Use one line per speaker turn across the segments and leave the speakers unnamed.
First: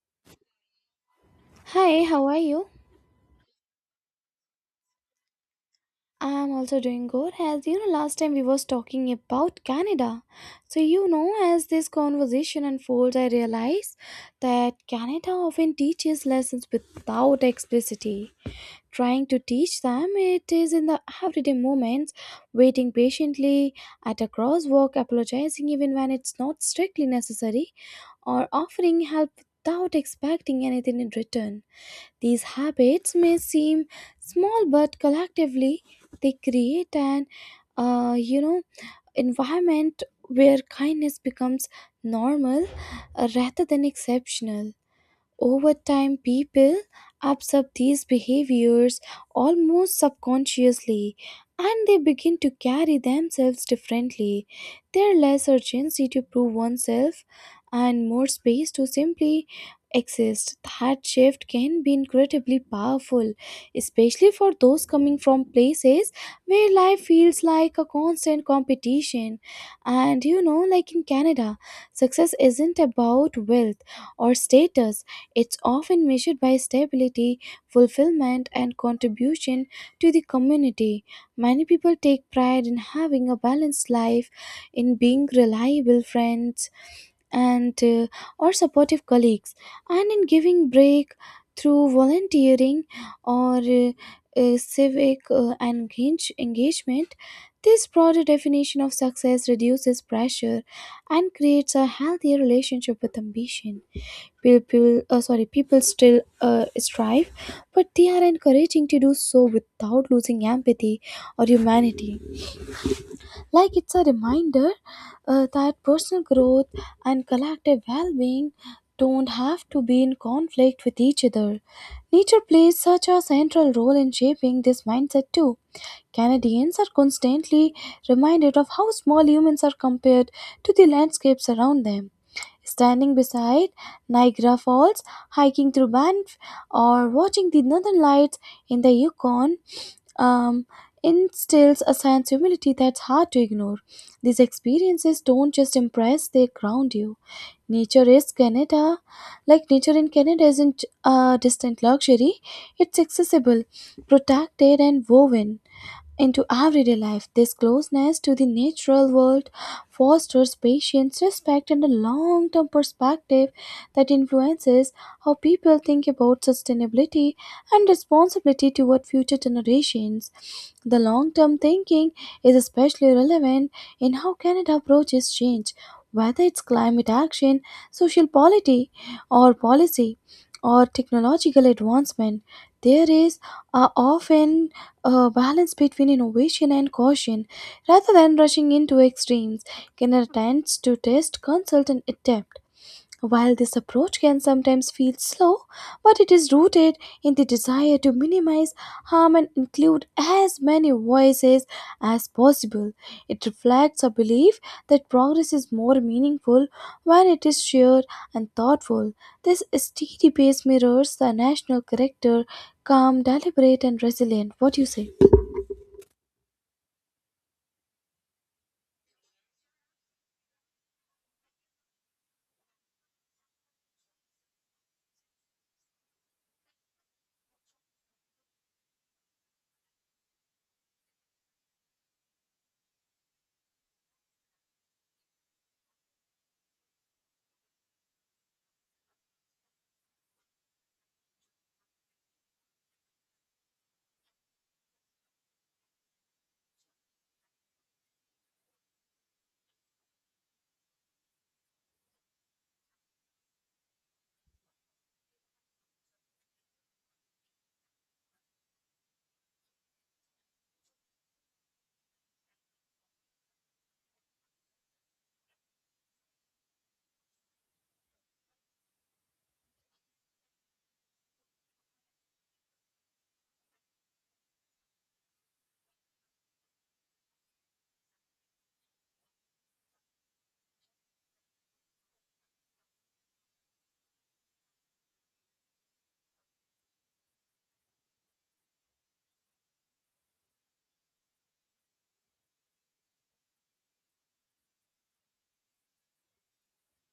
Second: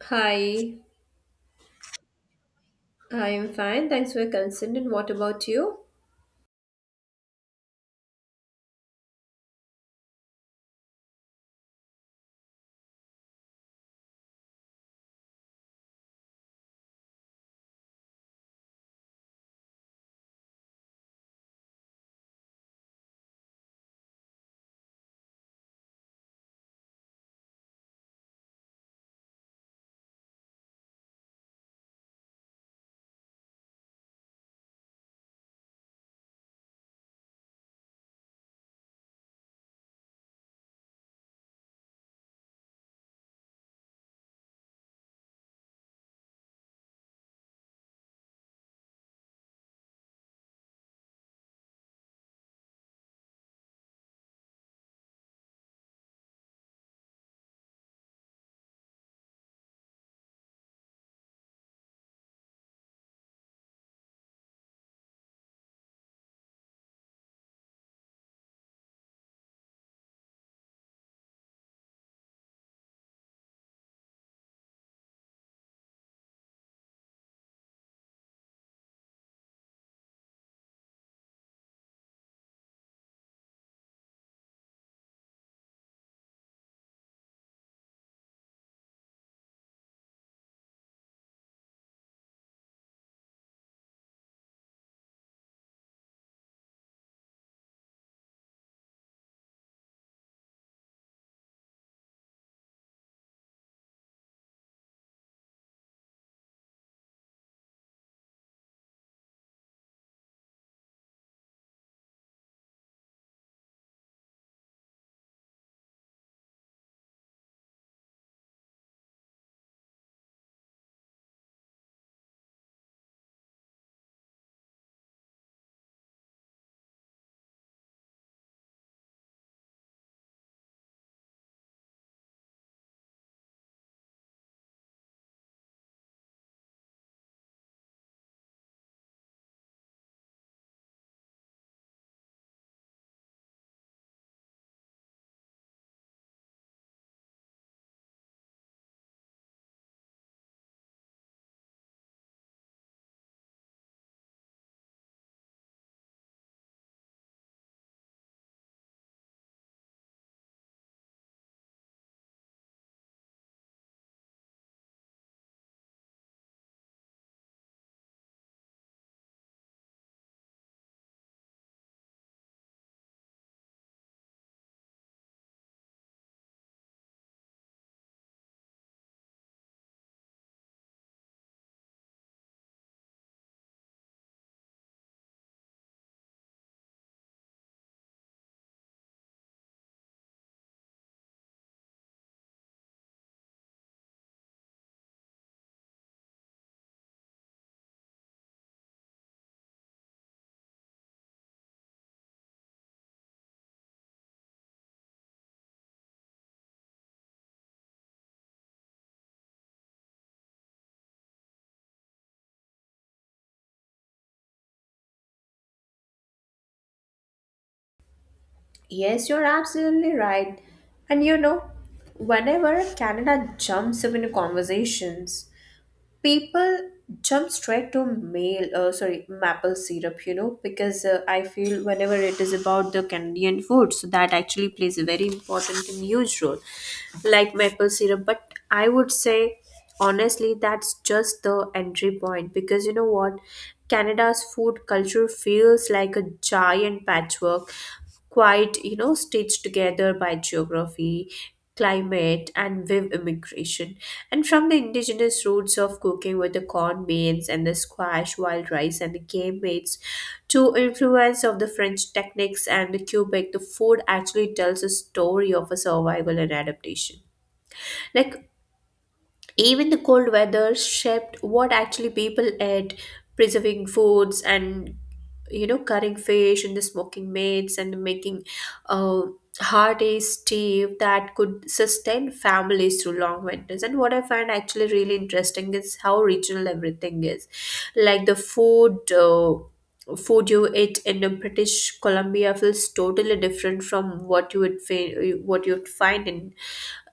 Hi,
Hi, how are you?
I am fine. Thanks for your concern. And what about you?
I'm also doing good. As you know, last time we was talking about Canada. So you know, as this conversation unfolds, I realize that Canada often teaches lessons without explicitly trying to teach them. It is in the everyday moments, waiting patiently at a crosswalk, apologizing even when it's not strictly necessary, or offering help without expecting anything in return. These habits may seem small, but collectively they create an, uh, you know, environment where kindness becomes normal rather than exceptional. Over time, people absorb these behaviors almost subconsciously and they begin to carry themselves differently. There is less urgency to prove oneself and more space to simply exist. That shift can be incredibly powerful, especially for those coming from places where life feels like a constant competition. And you know, like in Canada, success isn't about wealth or status, it's often measured by stability, fulfillment, and contribution to the community. Many people take pride in having a balanced life, in being reliable friends and or supportive colleagues, and in giving break through volunteering or civic engagement. This broader definition of success reduces pressure and creates a healthier relationship with ambition. People still strive, but they are encouraging to do so without losing empathy or humanity. Like it's a reminder that personal growth and collective well-being don't have to be in conflict with each other. Nature plays such a central role in shaping this mindset too. Canadians are constantly reminded of how small humans are compared to the landscapes around them. Standing beside Niagara Falls, hiking through Banff, or watching the northern lights in the Yukon um, instills a sense of humility that's hard to ignore. These experiences don't just impress, they ground you. Nature is Canada. Like nature in Canada isn't a distant luxury, it's accessible, protected, and woven into everyday life. This closeness to the natural world fosters patience, respect, and a long term perspective that influences how people think about sustainability and responsibility toward future generations. The long term thinking is especially relevant in how Canada approaches change, whether it's climate action, social polity, or policy, or technological advancement. There is a often a balance between innovation and caution rather than rushing into extremes. Can attempts to test consult and adapt, while this approach can sometimes feel slow, but it is rooted in the desire to minimize harm and include as many voices as possible. It reflects a belief that progress is more meaningful when it is shared and thoughtful. This steady pace mirrors the national character, calm, deliberate, and resilient. What do you say?
Yes, you're absolutely right. And you know, whenever Canada jumps up into conversations, people jump straight to male sorry maple syrup, because I feel whenever it is about the Canadian food, so that actually plays a very important and huge role like maple syrup. But I would say, honestly, that's just the entry point because, you know what, Canada's food culture feels like a giant patchwork, quite, you know, stitched together by geography, climate, and with immigration, and from the indigenous roots of cooking with the corn, beans, and the squash, wild rice, and the game meats, to influence of the French techniques and the Quebec. The food actually tells a story of a survival and adaptation. Like, even the cold weather shaped what actually people ate, preserving foods and, you know, currying fish in the smoking meats, and making uh, hearty stew that could sustain families through long winters. And what I find actually really interesting is how regional everything is, like the food. Food you eat in the British Columbia feels totally different from what you'd find in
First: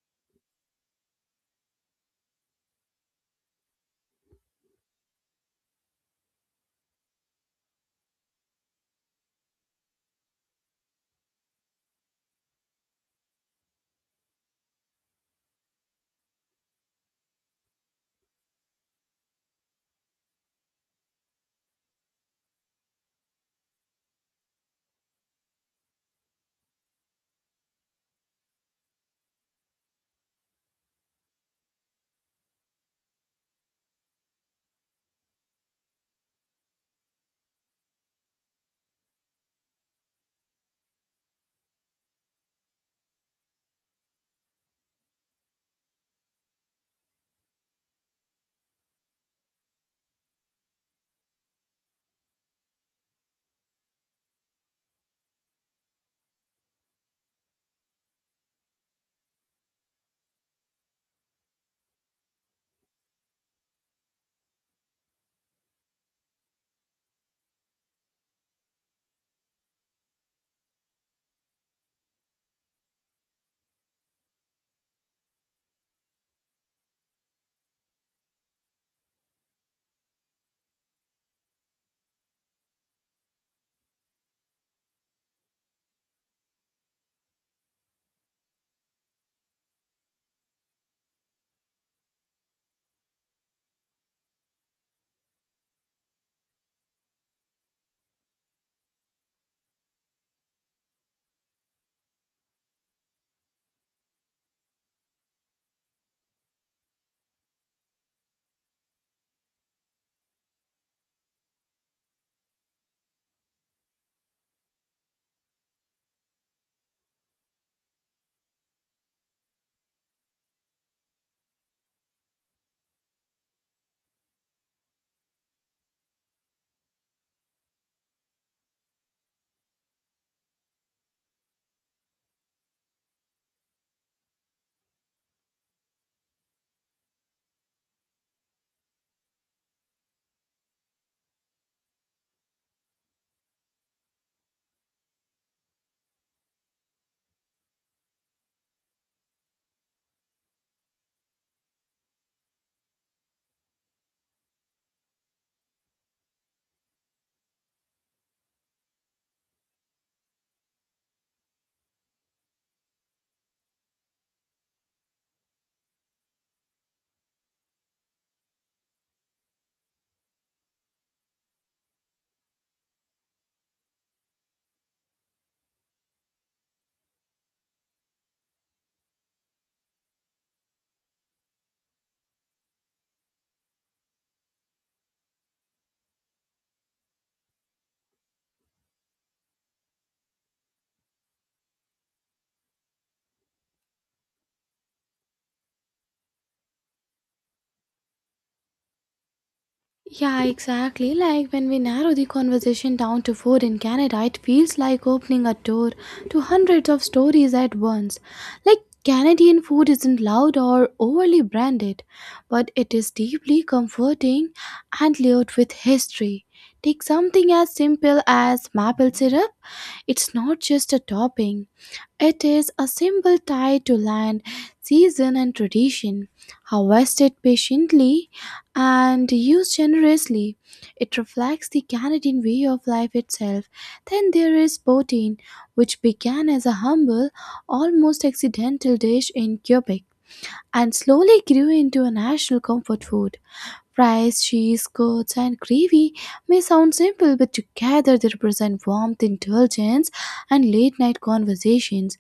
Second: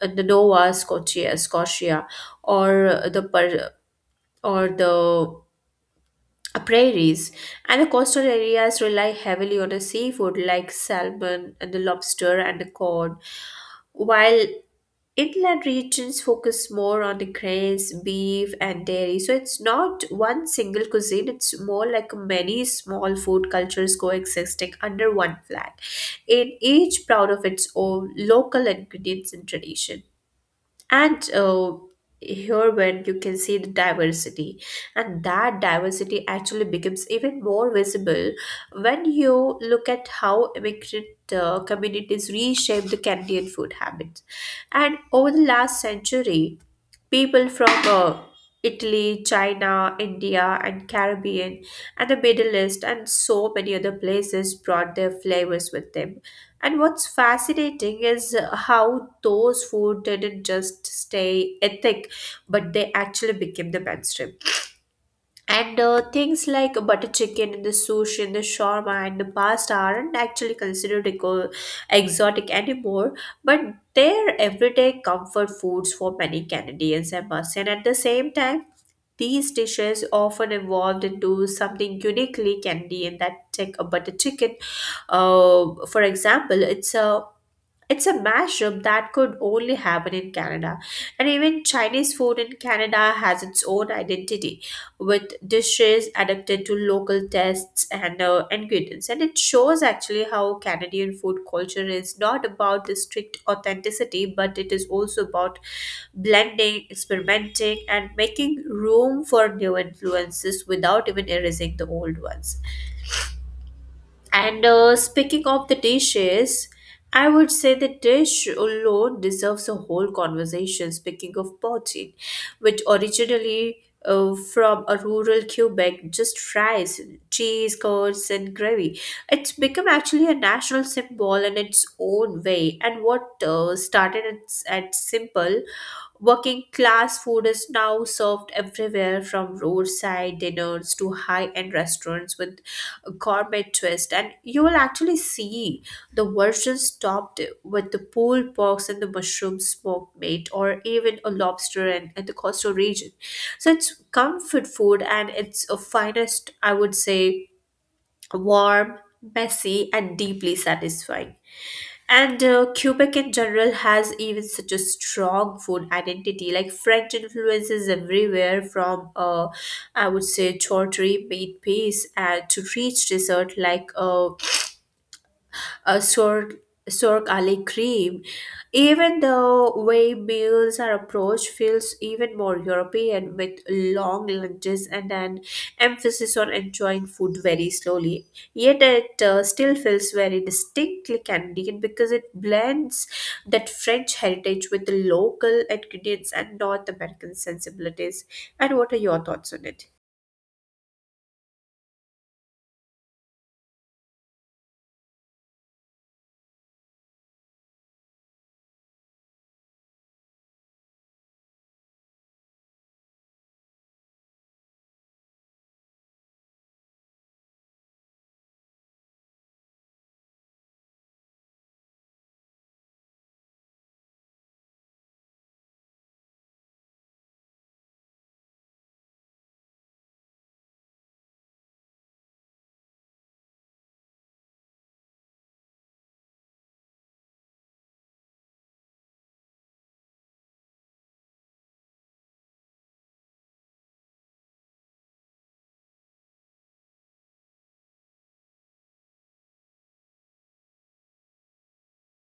the Nova Scotia, or or the prairies, and the coastal areas rely heavily on the seafood like salmon and the lobster and the cod, while inland regions focus more on the grains, beef, and dairy. So it's not one single cuisine; it's more like many small food cultures coexisting under one flag, in each proud of its own local ingredients and tradition. And here when you can see the diversity, and that diversity actually becomes even more visible when you look at how immigrant communities reshape the Canadian food habits, and over the last century, people from Italy, China, India, and Caribbean, and the Middle East, and so many other places brought their flavors with them. And what's fascinating is how those food didn't just stay ethnic, but they actually became the mainstream. And things like butter chicken and the sushi and the shawarma and the pasta aren't actually considered exotic anymore, but they're everyday comfort foods for many Canadians, I must say. And at the same time, these dishes often evolved into something uniquely Canadian that take a butter chicken. For example, it's a mashup that could only happen in Canada. And even Chinese food in Canada has its own identity, with dishes adapted to local tastes and ingredients. And it shows actually how Canadian food culture is not about the strict authenticity, but it is also about blending, experimenting, and making room for new influences without even erasing the old ones. And speaking of the dishes, I would say the dish alone deserves a whole conversation. Speaking of poutine, which originally from a rural Quebec, just fries, cheese, curds, and gravy. It's become actually a national symbol in its own way. And what started as at simple working class food is now served everywhere from roadside dinners to high end restaurants with a gourmet twist. And you will actually see the versions topped with the pulled porks and the mushroom smoked meat, or even a lobster and the coastal region. So it's comfort food and it's a finest, I would say, warm, messy, and deeply satisfying. And Quebec in general has even such a strong food identity. Like French influences everywhere from, I would say, tortilla, baked pies, and to rich dessert like a Cirque Ali cream. Even the way meals are approached feels even more European with long lunches and an emphasis on enjoying food very slowly. Yet it still feels very distinctly Canadian because it blends that French heritage with the local ingredients and North American sensibilities. And what are your thoughts on it?
Yeah, exactly. Like when we narrow the conversation down to food in Canada, it feels like opening a door to hundreds of stories at once. Like Canadian food isn't loud or overly branded, but it is deeply comforting and layered with history. Take something as simple as maple syrup. It's not just a topping. It is a symbol tied to land, season, and tradition. Harvested patiently and used generously, it reflects the Canadian way of life itself. Then there is poutine, which began as a humble, almost accidental dish in Quebec and slowly grew into a national comfort food. Rice, cheese, curds, and gravy may sound simple, but together they represent warmth, indulgence, and late night conversations.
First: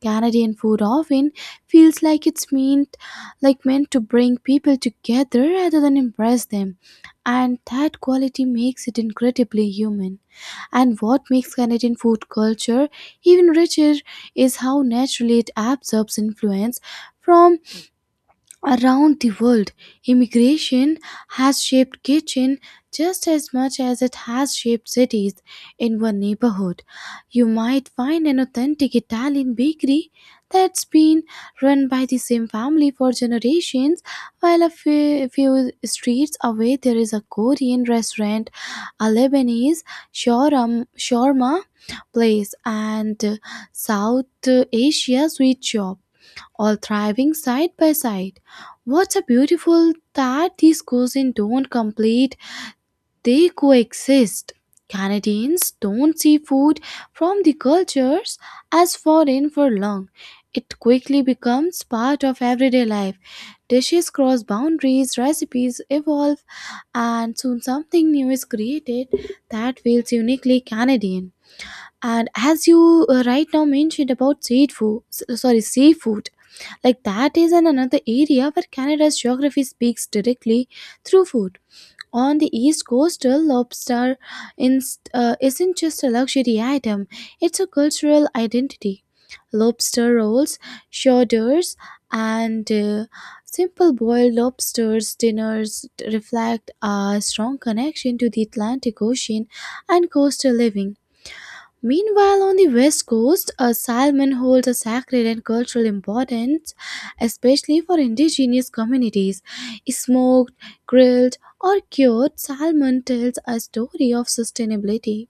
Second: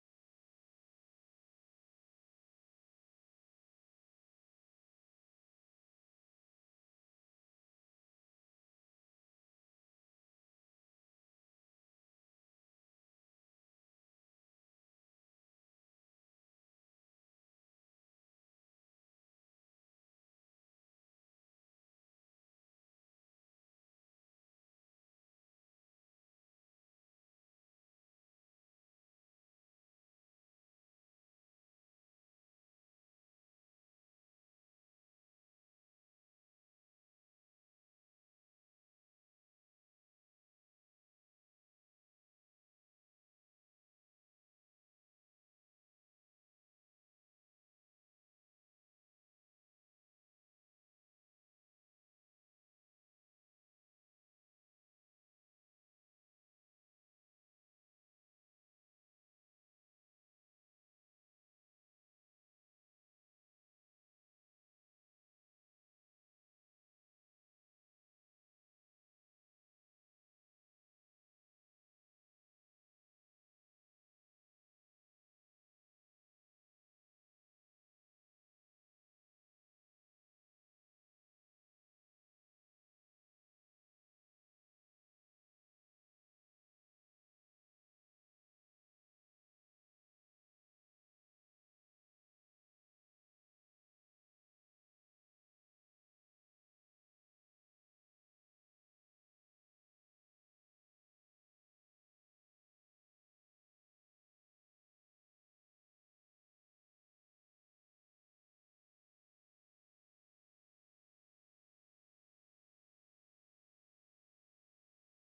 Canadian food often feels like it's meant meant to bring people together rather than impress them. And that quality makes it incredibly human. And what makes Canadian food culture even richer is how naturally it absorbs influence from around the world. Immigration has shaped kitchen just as much as it has shaped cities. In one neighborhood, you might find an authentic Italian bakery that's been run by the same family for generations, while few streets away there is a Korean restaurant, a Lebanese shawarma place, and South Asia sweet shop all thriving side by side. What's a beautiful that these cuisines don't complete, they coexist. Canadians don't see food from the cultures as foreign for long. It quickly becomes part of everyday life. Dishes cross boundaries, recipes evolve, and soon something new is created that feels uniquely Canadian. And as you right now mentioned about seafood, like that is an another area where Canada's geography speaks directly through food. On the east coast, lobster isn't just a luxury item; it's a cultural identity. Lobster rolls, shodders, and simple boiled lobsters dinners reflect a strong connection to the Atlantic Ocean and coastal living. Meanwhile, on the west coast, a salmon holds a sacred and cultural importance, especially for indigenous communities. Smoked, grilled, or cured, salmon tells a story of sustainability,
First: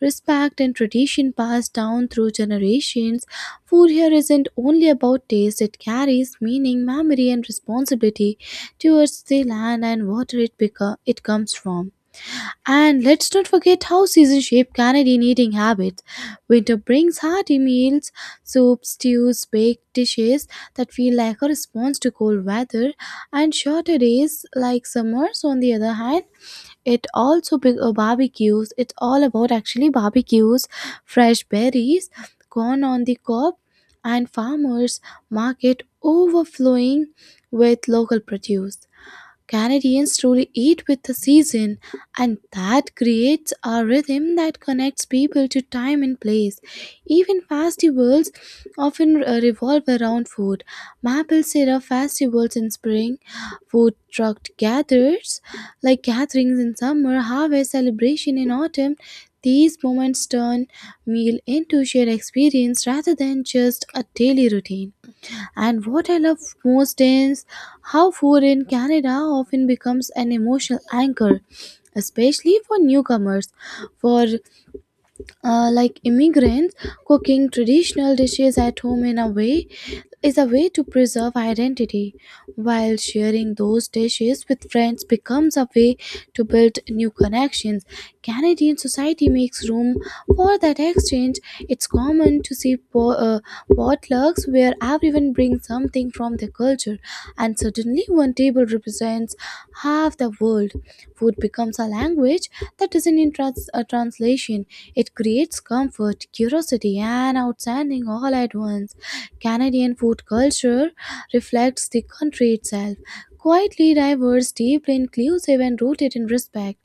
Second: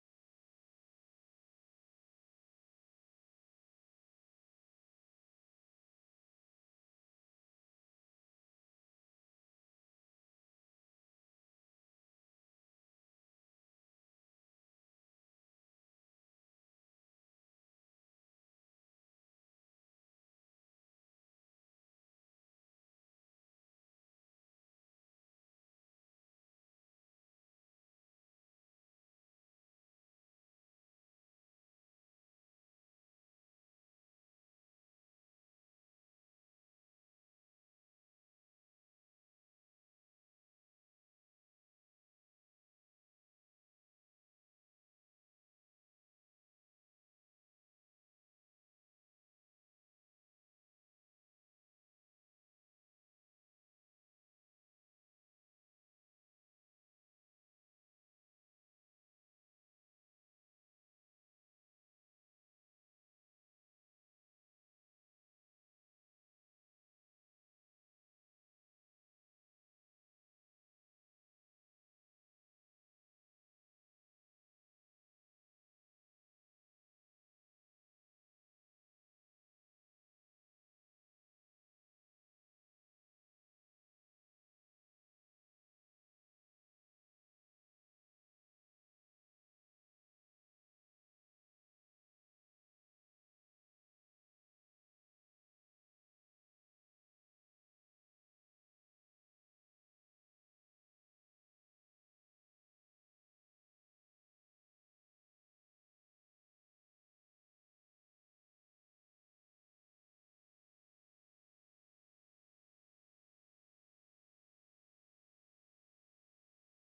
respect, and tradition passed down through generations. Food here isn't only about taste, it carries meaning, memory, and responsibility towards the land and water it comes from. And let's not forget how seasons shape Canadian eating habits. Winter brings hearty meals, soups, stews, baked dishes that feel like a response to cold weather and shorter days. Like summers, on the other hand, it also big barbecues. It's all about actually barbecues, fresh berries, corn on the cob, and farmers market overflowing with local produce. Canadians truly eat with the season, and that creates a rhythm that connects people to time and place. Even festivals often revolve around food. Maple syrup festivals in spring, food truck gathers like gatherings in summer, harvest celebration in autumn. These moments turn meal into shared experience rather than just a daily routine. And what I love most is how food in Canada often becomes an emotional anchor, especially for newcomers. For like immigrants, cooking traditional dishes at home in a way is a way to preserve identity, while sharing those dishes with friends becomes a way to build new connections. Canadian society makes room for that exchange. It's common to see potlucks where everyone brings something from their culture, and suddenly one table represents half the world. Food becomes a language that isn't a translation. It creates comfort, curiosity, and outstanding all at once. Canadian food culture reflects the country itself. Quietly diverse, deeply inclusive, and rooted in respect.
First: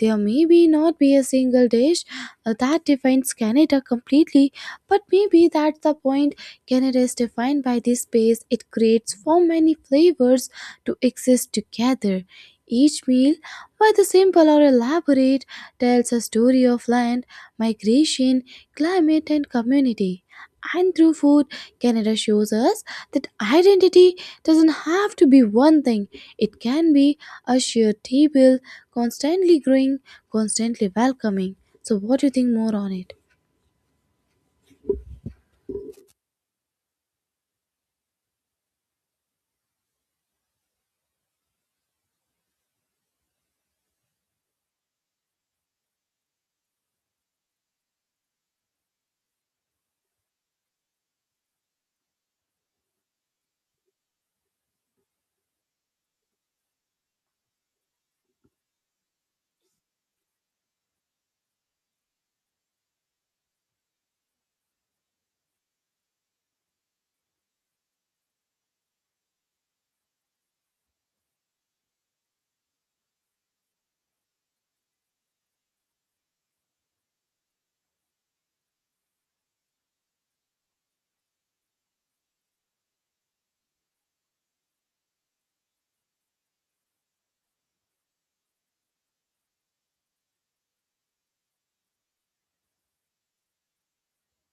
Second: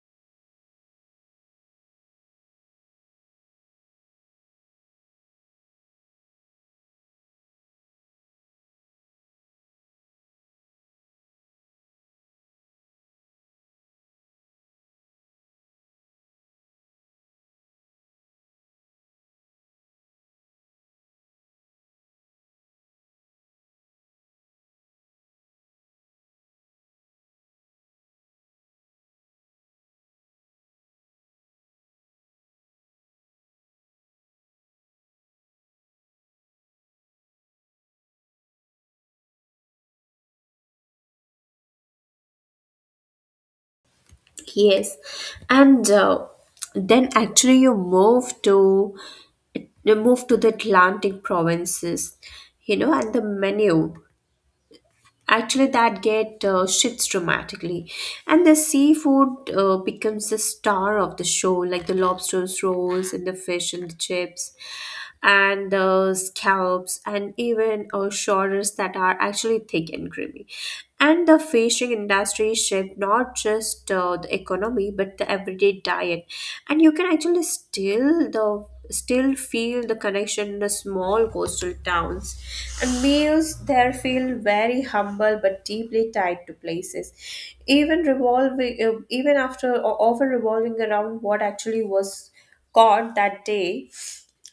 There may be not be a single dish that defines Canada completely, but maybe that's the point. Canada is defined by this space it creates for many flavors to exist together. Each meal why the simple or elaborate tells a story of land, migration, climate, and community. And through food, Canada shows us that identity doesn't have to be one thing, it can be a shared table, constantly growing, constantly welcoming. So, what do you think more on it?
Yes, and then actually you move to they moved to the Atlantic provinces, you know, and the menu. Actually, that get shifts dramatically, and the seafood becomes the star of the show, like the lobsters, rolls, and the fish and the chips, and the scallops, and even shoulders that are actually thick and creamy. And the fishing industry shaped not just the economy but the everyday diet, and you can actually still feel the connection in the small coastal towns. And meals there feel very humble but deeply tied to places, even revolving, even after o- often revolving around what actually was caught that day.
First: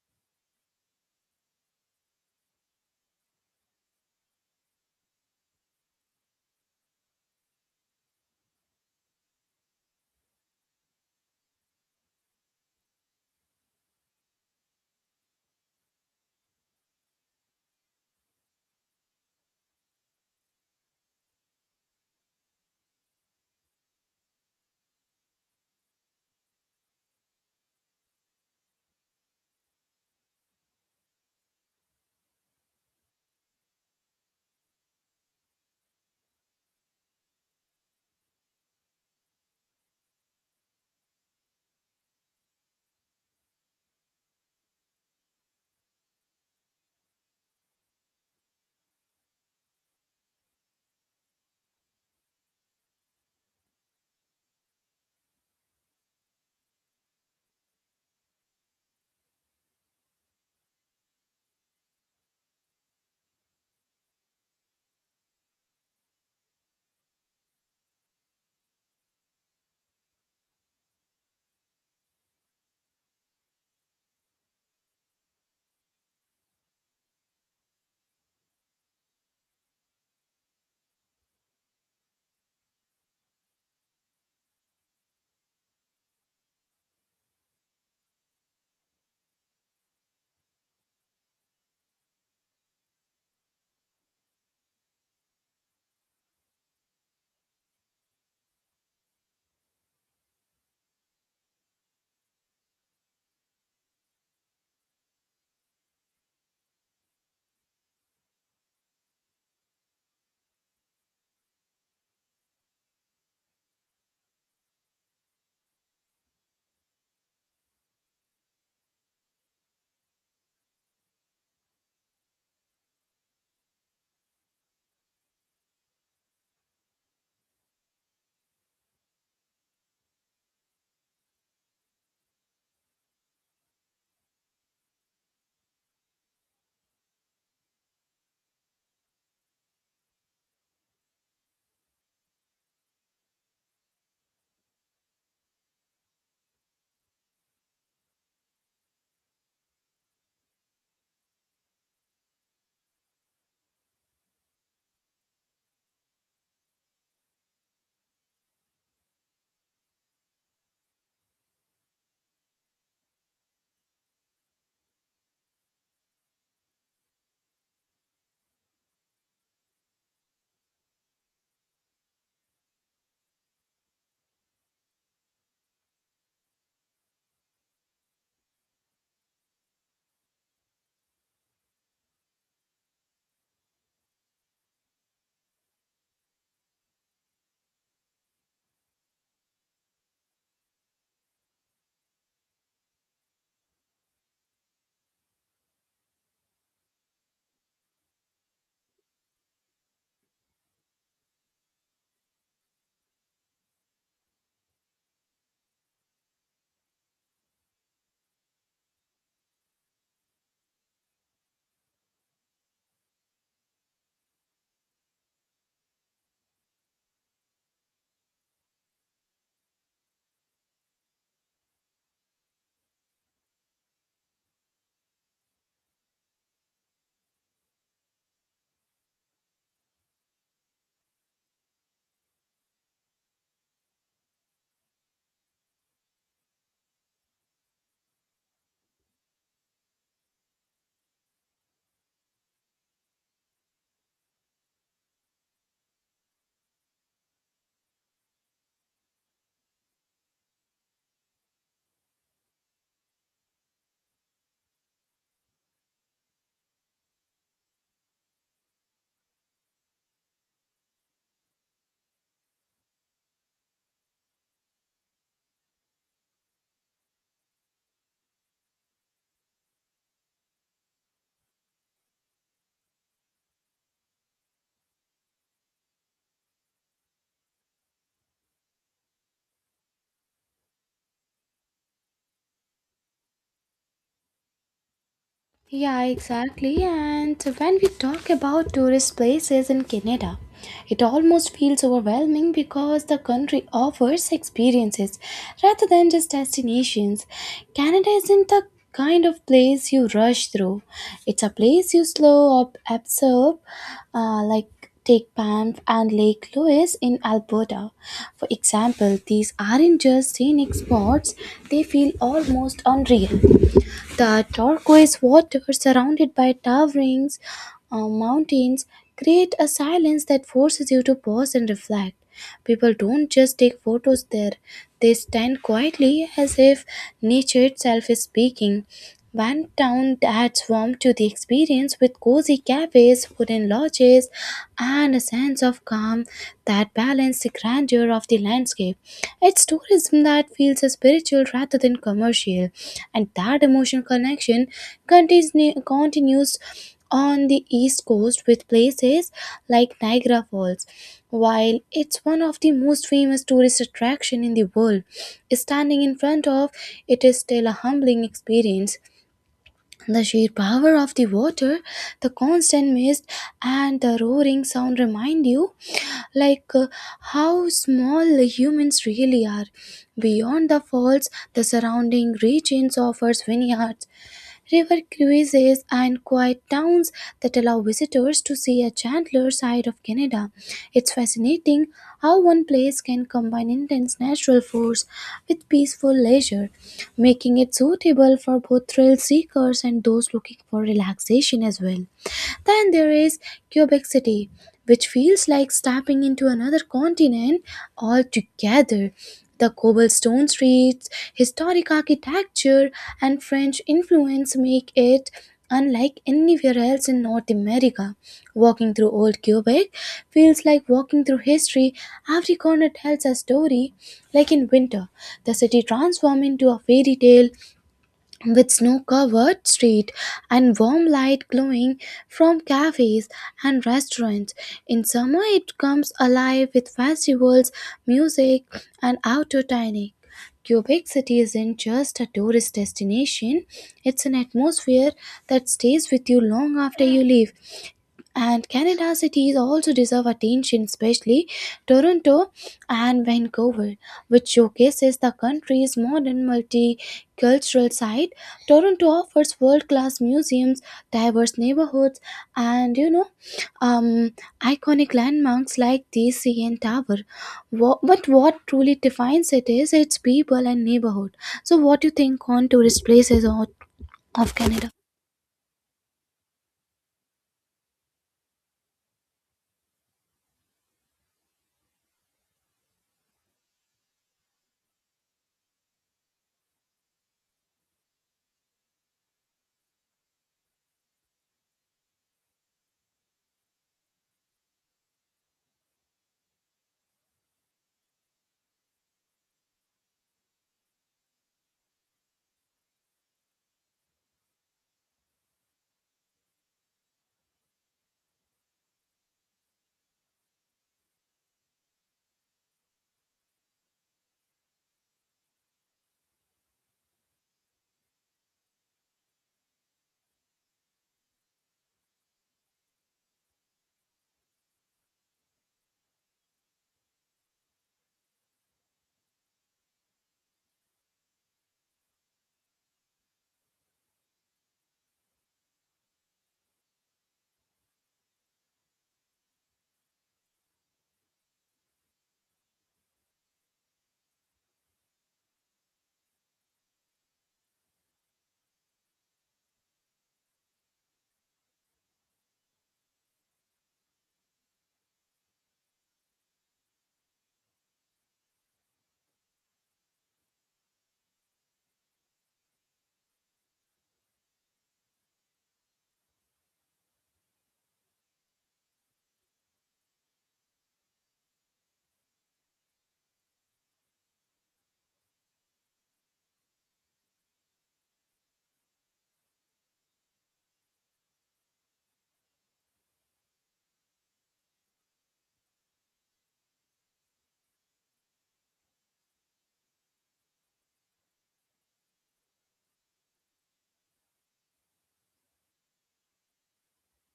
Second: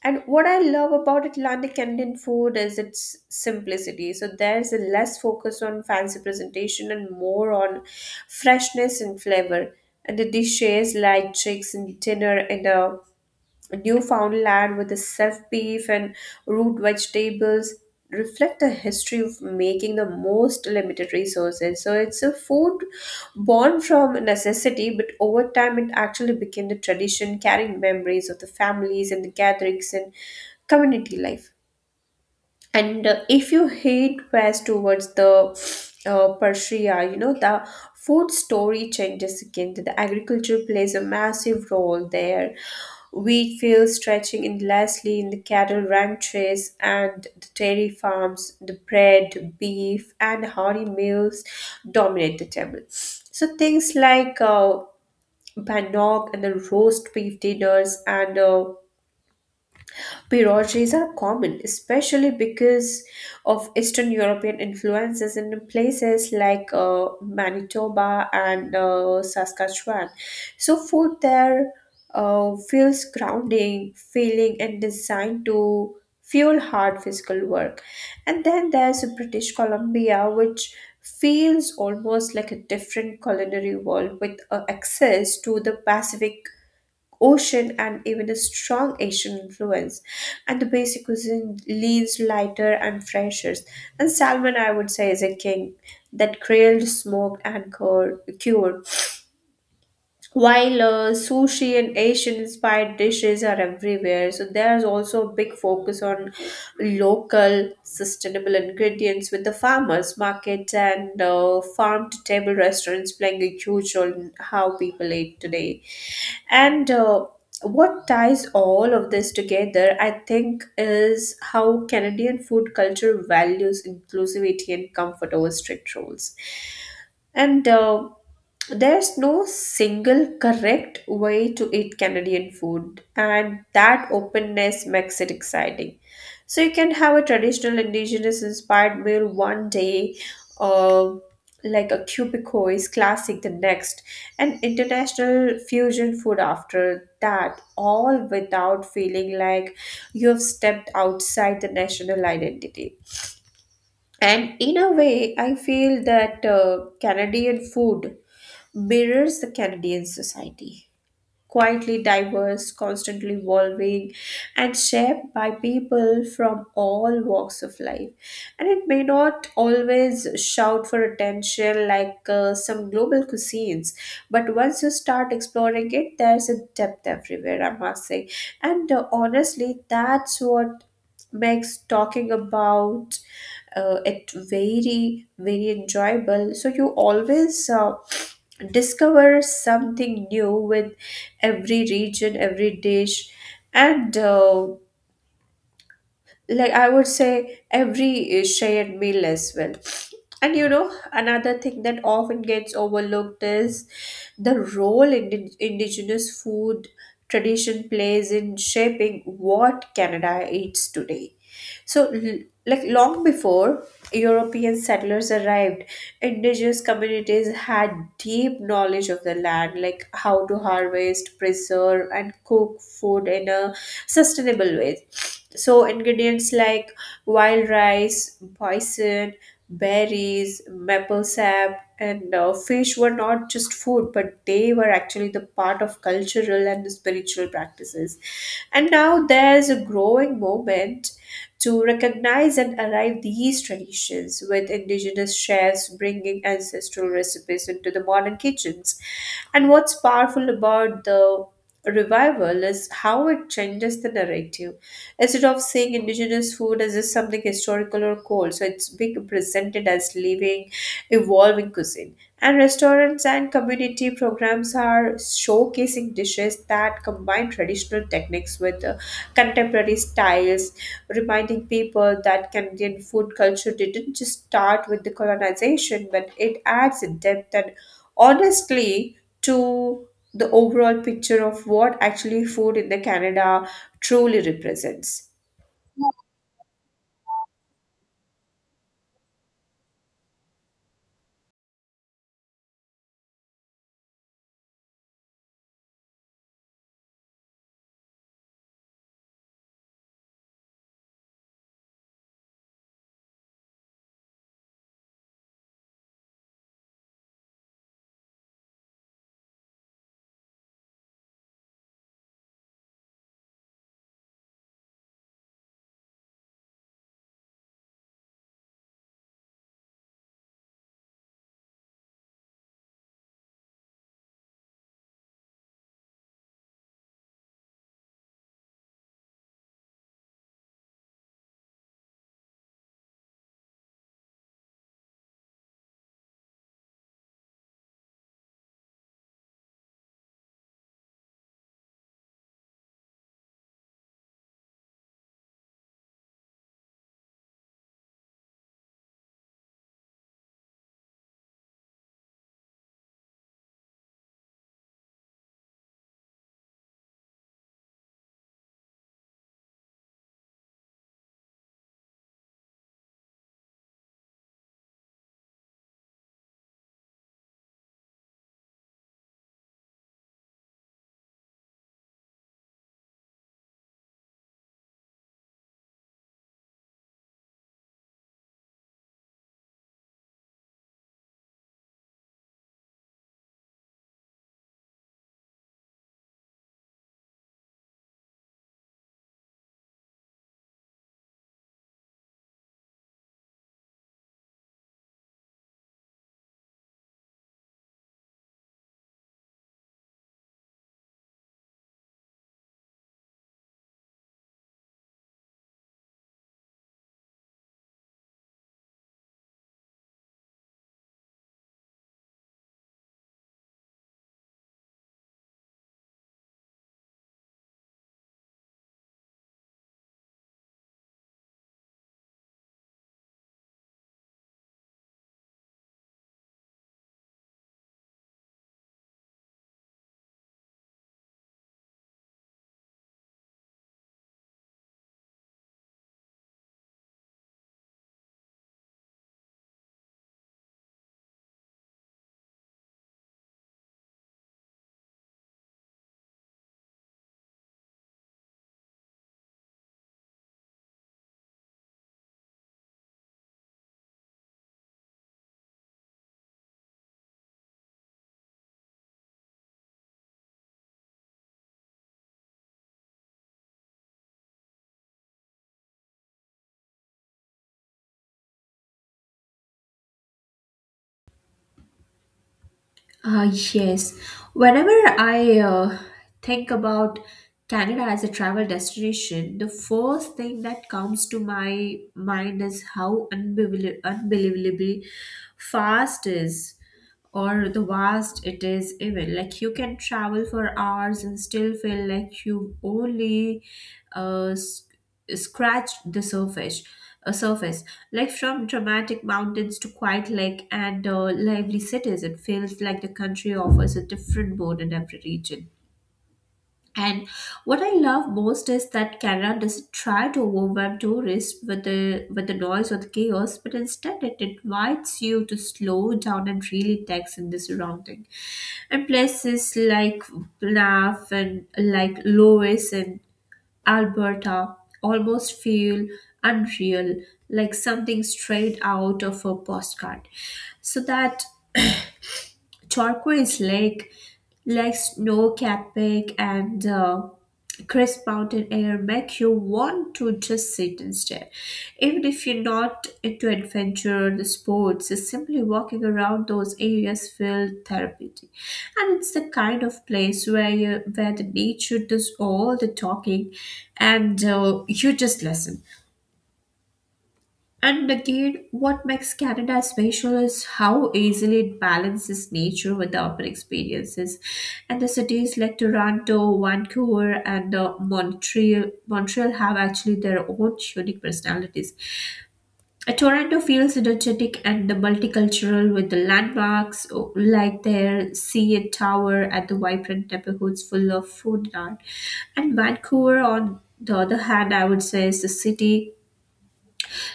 And what I love about Atlantic Indian food is its simplicity. So there's a less focus on fancy presentation and more on freshness and flavor. And the dishes like chicks and dinner and a Newfoundland with its self beef and root vegetables reflect a history of making the most limited resources. So it's a food born from necessity, but over time it actually became the tradition, carrying memories of the families and the gatherings and community life. And if you head west towards the Persia, you know, the food story changes again. The agriculture plays a massive role there. Wheat fields stretching endlessly in the cattle ranches and the dairy farms, the bread, beef, and hearty meals dominate the table. So things like bannock and the roast beef dinners and Pierogies are common, especially because of Eastern European influences in places like Manitoba and Saskatchewan. So, food there feels grounding, feeling, and designed to fuel hard physical work. And then there's British Columbia, which feels almost like a different culinary world with access to the Pacific Ocean and even a strong Asian influence. And the basic cuisine leans lighter and fresher. And salmon, I would say, is a king that grilled, smoked, and cured. While sushi and Asian inspired dishes are everywhere, so there's also a big focus on local sustainable ingredients with the farmers markets and farm to table restaurants playing a huge role in how people eat today. And what ties all of this together, I think, is how Canadian food culture values inclusivity and comfort over strict rules. And there's no single correct way to eat Canadian food, and that openness makes it exciting. So you can have a traditional indigenous inspired meal one day, uh, like a cubicois classic the next, and international fusion food after that, all without feeling like you have stepped outside the national identity. And in a way, I feel that Canadian food mirrors the Canadian society. Quietly diverse, constantly evolving, and shaped by people from all walks of life. And it may not always shout for attention like some global cuisines, but once you start exploring it, there's a depth everywhere, I must say. And honestly, that's what makes talking about it very, very enjoyable, so you always discover something new with every region, every dish, and like I would say every shared meal as well. And you know, another thing that often gets overlooked is the role indigenous food tradition plays in shaping what Canada eats today. So like, long before European settlers arrived, indigenous communities had deep knowledge of the land, like how to harvest, preserve, and cook food in a sustainable way. So, ingredients like wild rice, bison, berries, maple sap, and fish were not just food, but they were actually the part of cultural and spiritual practices. And now there's a growing movement to recognize and arrive these traditions, with indigenous chefs bringing ancestral recipes into the modern kitchens. And what's powerful about the revival is how it changes the narrative. Instead of seeing indigenous food as just something historical or cold, so it's being presented as living, evolving cuisine, and restaurants and community programs are showcasing dishes that combine traditional techniques with contemporary styles, reminding people that Canadian food culture didn't just start with the colonization, but it adds a depth and honestly to the overall picture of what actually food in the Canada truly represents.
Yeah, exactly. And when we talk about tourist places in Canada, it almost feels overwhelming because the country offers experiences rather than just destinations. Canada isn't the kind of place you rush through, it's a place you slow up, observe, like take Banff and Lake Louise in Alberta. For example, these aren't just scenic spots, they feel almost unreal. The turquoise water, surrounded by towering mountains, create a silence that forces you to pause and reflect. People don't just take photos there; they stand quietly as if nature itself is speaking. One town adds warmth to the experience with cozy cafes, wooden lodges, and a sense of calm that balance the grandeur of the landscape. It's tourism that feels spiritual rather than commercial, and that emotional connection continues on the east coast with places like Niagara Falls. While it's one of the most famous tourist attraction in the world, standing in front of it is still a humbling experience. The sheer power of the water, the constant mist, and the roaring sound remind you like uh, how small the humans really are. Beyond the falls, the surrounding regions offers vineyards, river cruises, and quiet towns that allow visitors to see a gentler side of Canada. It's fascinating how one place can combine intense natural force with peaceful leisure, making it suitable for both thrill seekers and those looking for relaxation as well. Then there is Quebec City, which feels like stepping into another continent altogether. The cobblestone streets, historic architecture, and French influence make it unlike anywhere else in North America. Walking through old Quebec feels like walking through history. Every corner tells a story. Like in winter, the city transforms into a fairy tale, with snow covered street and warm light glowing from cafes and restaurants. In summer, it comes alive with festivals, music, and outdoor dining. Quebec City isn't just a tourist destination, it's an atmosphere that stays with you long after you leave. And Canada cities also deserve attention, especially Toronto and Vancouver, which showcases the country's modern multicultural side. Toronto offers world-class museums, diverse neighborhoods, and um, iconic landmarks like the CN Tower. But what truly defines it is its people and neighborhood. So, what do you think on tourist places or of Canada?
Ah, yes. Whenever I think about Canada as a travel destination, the first thing that comes to my mind is how unbelievably fast is. Or the vast it is, even like you can travel for hours and still feel like you only uh, s- scratched the surface like from dramatic mountains to quiet lake and lively cities. It feels like the country offers a different mood in every region, and what I love most is that Canada doesn't try to overwhelm tourists with the noise or the chaos, but instead it invites you to slow down and really take in the surrounding. And places like Banff and like Lois and Alberta almost feel unreal, like something straight out of a postcard so that Turquoise Lake, like snow-capped peak and crisp mountain air make you want to just sit and stare. Even if you're not into adventure or the sports, just simply walking around those areas feel therapeutic. And it's the kind of place where the nature does all the talking and you just listen. And again, what makes Canada special is how easily it balances nature with the urban experiences. And the cities like Toronto, Vancouver, and Montreal have actually their own unique personalities. Toronto feels energetic and the multicultural with the landmarks like their CN Tower and the vibrant neighborhoods full of food and art. And Vancouver, on the other hand, I would say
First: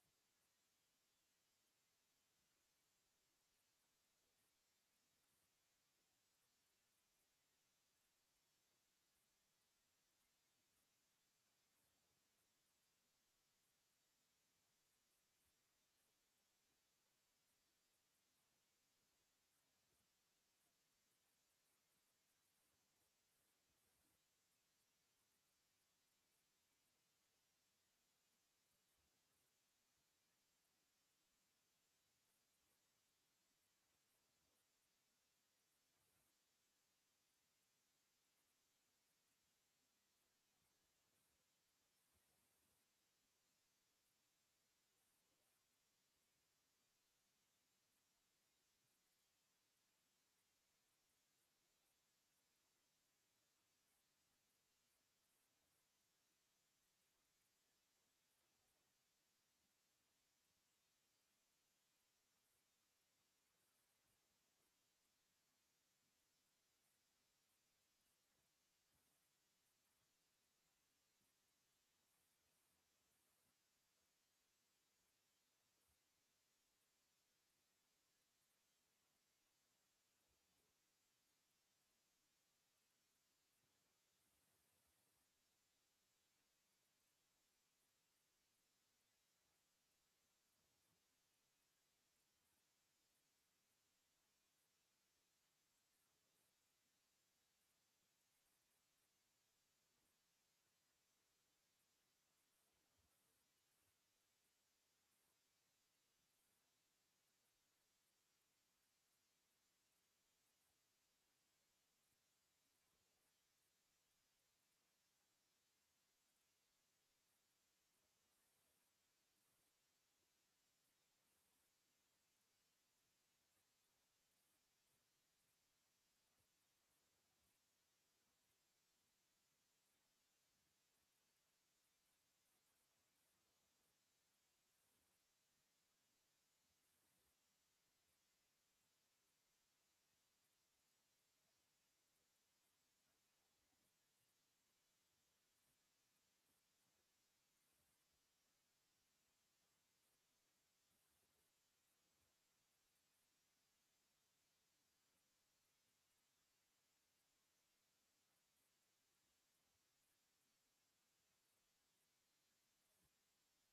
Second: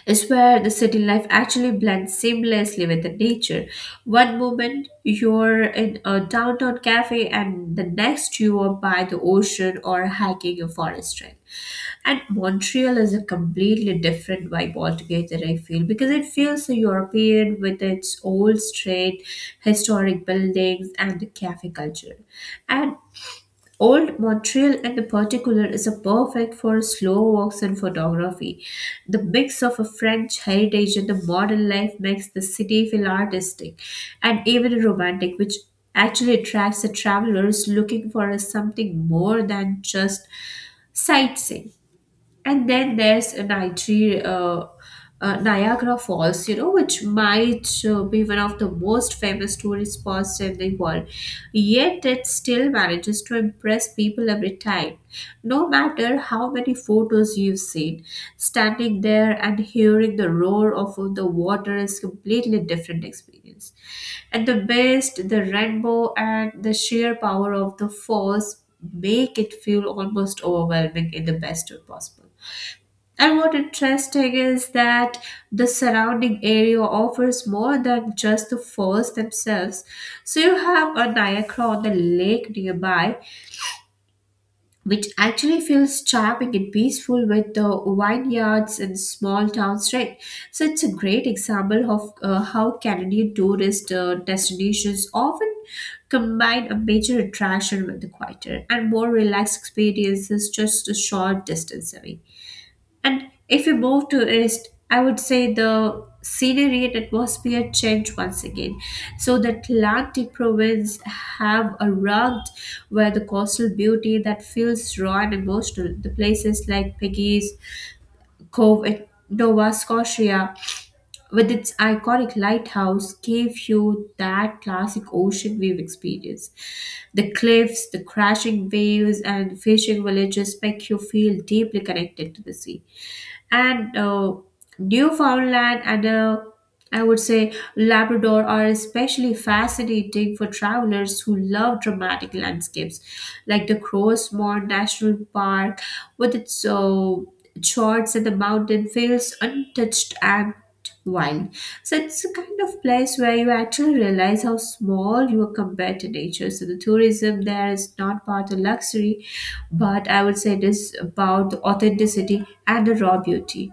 is where the city life actually blends seamlessly with the nature. One moment you're in a downtown cafe, and the next you are by the ocean or hiking a forest trail. And Montreal is a completely different vibe altogether, I feel, because it feels so European with its old street, historic buildings, and the cafe culture. And Old Montreal, in the particular, is a perfect for slow walks and photography. The mix of a French heritage and the modern life makes the city feel artistic and even romantic, which actually attracts the travelers looking for something more than just sightseeing. And then Niagara Falls, you know, which might be one of the most famous tourist spots in the world. Yet it still manages to impress people every time, no matter how many photos you've seen. Standing there and hearing the roar of the water is completely different experience. And the mist, the rainbow, and the sheer power of the force make it feel almost overwhelming in the best way possible. And what interesting is that the surrounding area offers more than just the falls themselves. So you have a Niagara on the lake nearby, which actually feels charming and peaceful with the vineyards and small town straight. So it's a great example of how Canadian tourist destinations often combine a major attraction with the quieter and more relaxed experiences just a short distance away. And if you move to east, I would say the scenery and atmosphere change once again. So the Atlantic province have a rugged where the coastal beauty that feels raw and emotional. The places like Peggy's Cove in Nova Scotia with its iconic lighthouse gave you that classic ocean wave experience. The cliffs, the crashing waves and fishing villages make you feel deeply connected to the sea and Newfoundland and I would say Labrador are especially fascinating for travelers who love dramatic landscapes, like the Crossmore National Park with its charts and the mountain fields untouched and wine. So it's a kind of place where you actually realize how small you are compared to nature. So the tourism there is not about the luxury, but I would say it is about the authenticity and the raw beauty.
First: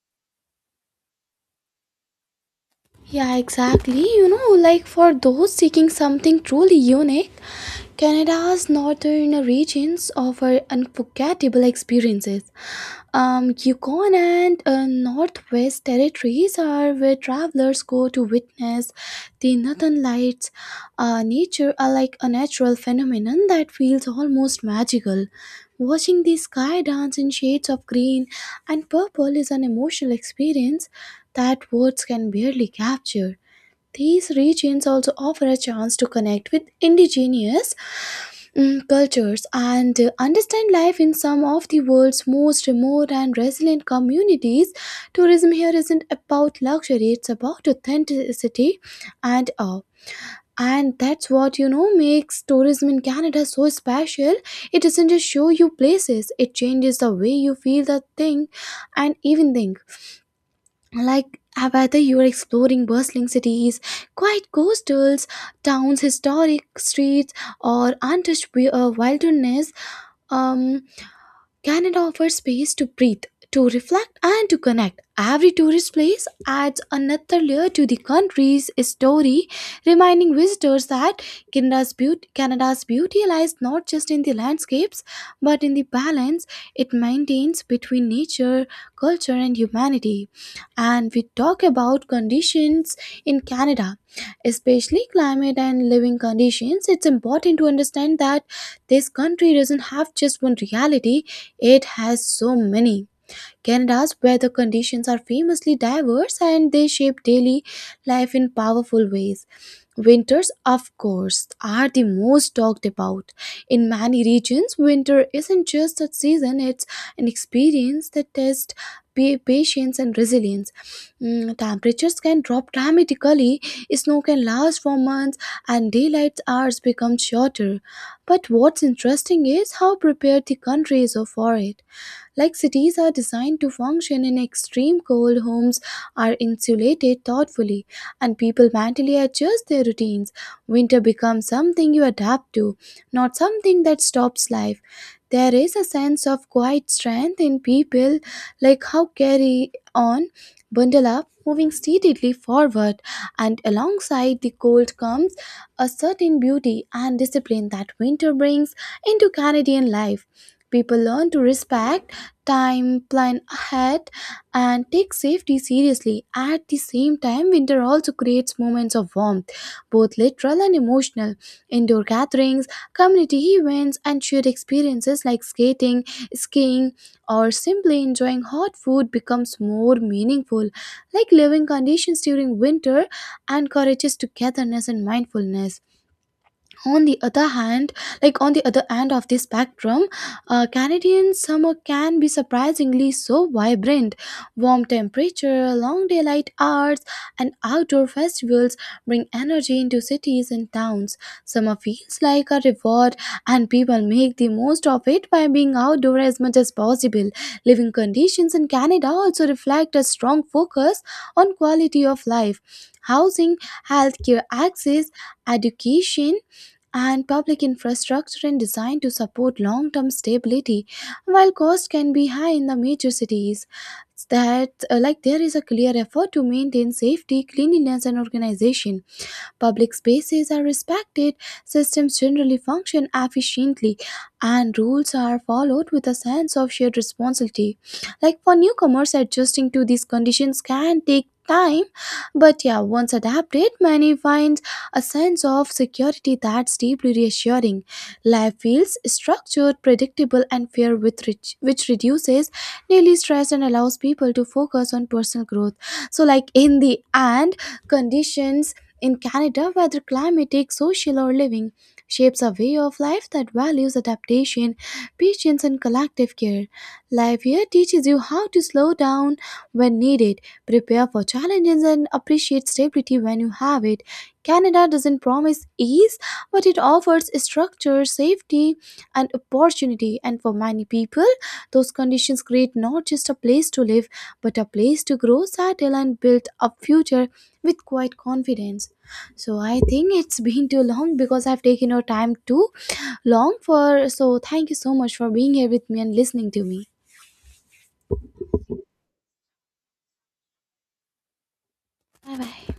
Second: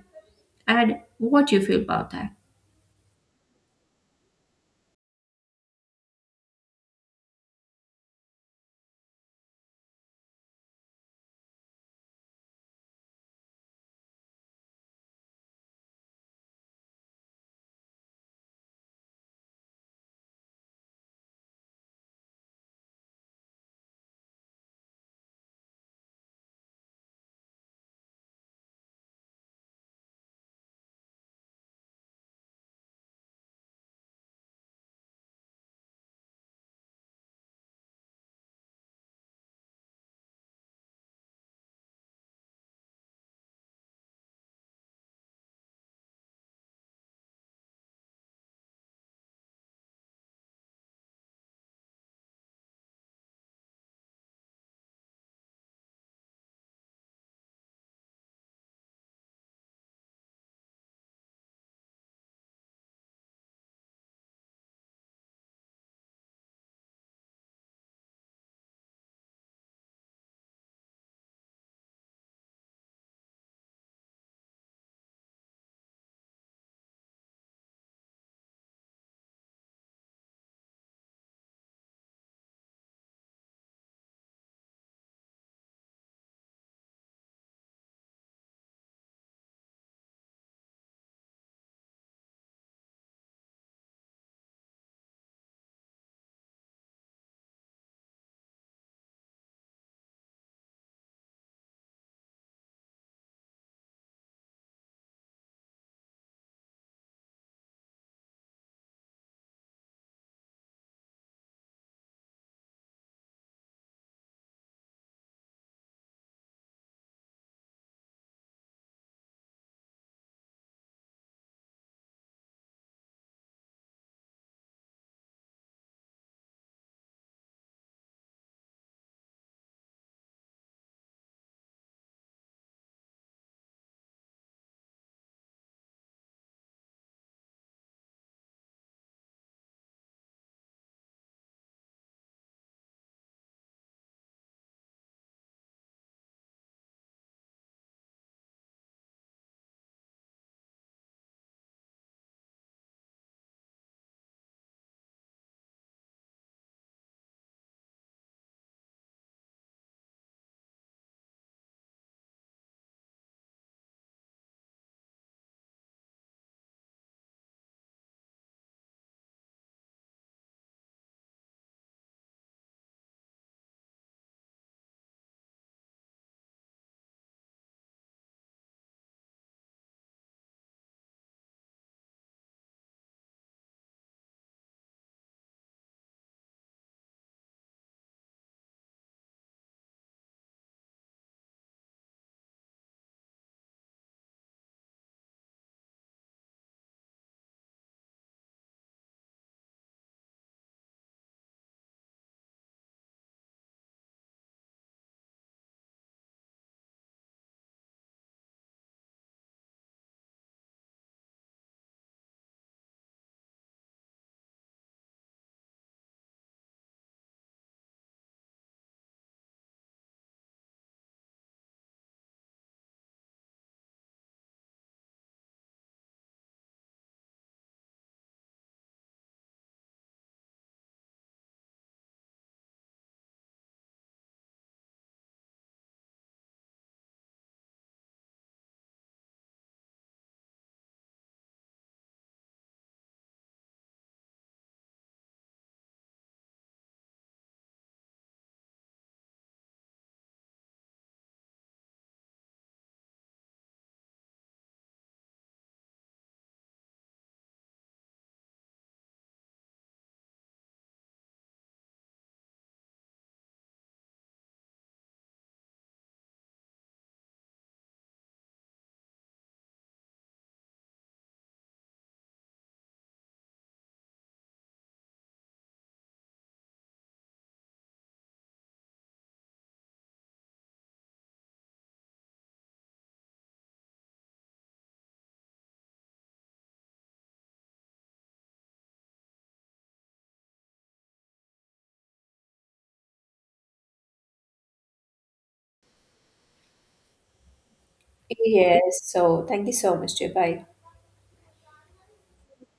And what do you feel about that?
Yeah, exactly. You know, like for those seeking something truly unique, Canada's northern regions offer unforgettable experiences. Yukon and Northwest territories are where travelers go to witness the northern lights. Nature are like a natural phenomenon that feels almost magical. Watching the sky dance in shades of green and purple is an emotional experience that words can barely capture. These regions also offer a chance to connect with indigenous cultures and understand life in some of the world's most remote and resilient communities. Tourism here isn't about luxury, it's about authenticity and awe. And that's what makes tourism in Canada so special. It doesn't just show you places, it changes the way you feel the thing and even think, like whether you're exploring bustling cities, quiet coastals, towns, historic streets, or untouched wilderness. um, Canada offers space to breathe, to reflect, and to connect. Every tourist place adds another layer to the country's story, reminding visitors that Canada's beauty lies not just in the landscapes, but in the balance it maintains between nature, culture, and humanity. And we talk about conditions in Canada, especially climate and living conditions. It's important to understand that this country doesn't have just one reality, it has so many. Canada's weather conditions are famously diverse and they shape daily life in powerful ways. Winters, of course, are the most talked about. In many regions, winter isn't just a season, it's an experience that tests patience and resilience. Temperatures can drop dramatically, snow can last for months, and daylight hours become shorter. But what's interesting is how prepared the country is for it. Like, cities are designed to function in extreme cold, homes are insulated thoughtfully, and people mentally adjust their routines. Winter becomes something you adapt to, not something that stops life. There is a sense of quiet strength in people, like how carry on, bundle up, moving steadily forward, and alongside the cold comes a certain beauty and discipline that winter brings into Canadian life. People learn to respect time, plan ahead, and take safety seriously. At the same time, winter also creates moments of warmth, both literal and emotional. Indoor gatherings, community events, and shared experiences like skating, skiing, or simply enjoying hot food becomes more meaningful. Like, living conditions during winter encourages togetherness and mindfulness. On the other hand, like on the other end of the spectrum, Canadian summer can be surprisingly so vibrant. Warm temperature, long daylight hours, and outdoor festivals bring energy into cities and towns. Summer feels like a reward, and people make the most of it by being outdoor as much as possible. Living conditions in Canada also reflect a strong focus on quality of life. Housing, healthcare access, education, and public infrastructure and design to support long term stability. While costs can be high in the major cities, that like, there is a clear effort to maintain safety, cleanliness, and organization. Public spaces are respected, systems generally function efficiently, and rules are followed with a sense of shared responsibility. Like, for newcomers, adjusting to these conditions can take time, but yeah, once adapted many find a sense of security that's deeply reassuring. Life feels structured, predictable, and fair with rich, which reduces daily stress and allows people to focus on personal growth. So, like, in the end, conditions in Canada, whether climatic, social, or living, shapes a way of life that values adaptation, patience, and collective care. Life here teaches you how to slow down when needed, prepare for challenges, and appreciate stability when you have it. Canada doesn't promise ease, but it offers structure, safety, and opportunity. And for many people, those conditions create not just a place to live, but a place to grow, settle, and build a future with quiet confidence. So I think it's been too long because I've taken your time too long for. So thank you so much for being here with me and listening to me.
Yes, so thank you so much, dear. Bye.
Bye bye.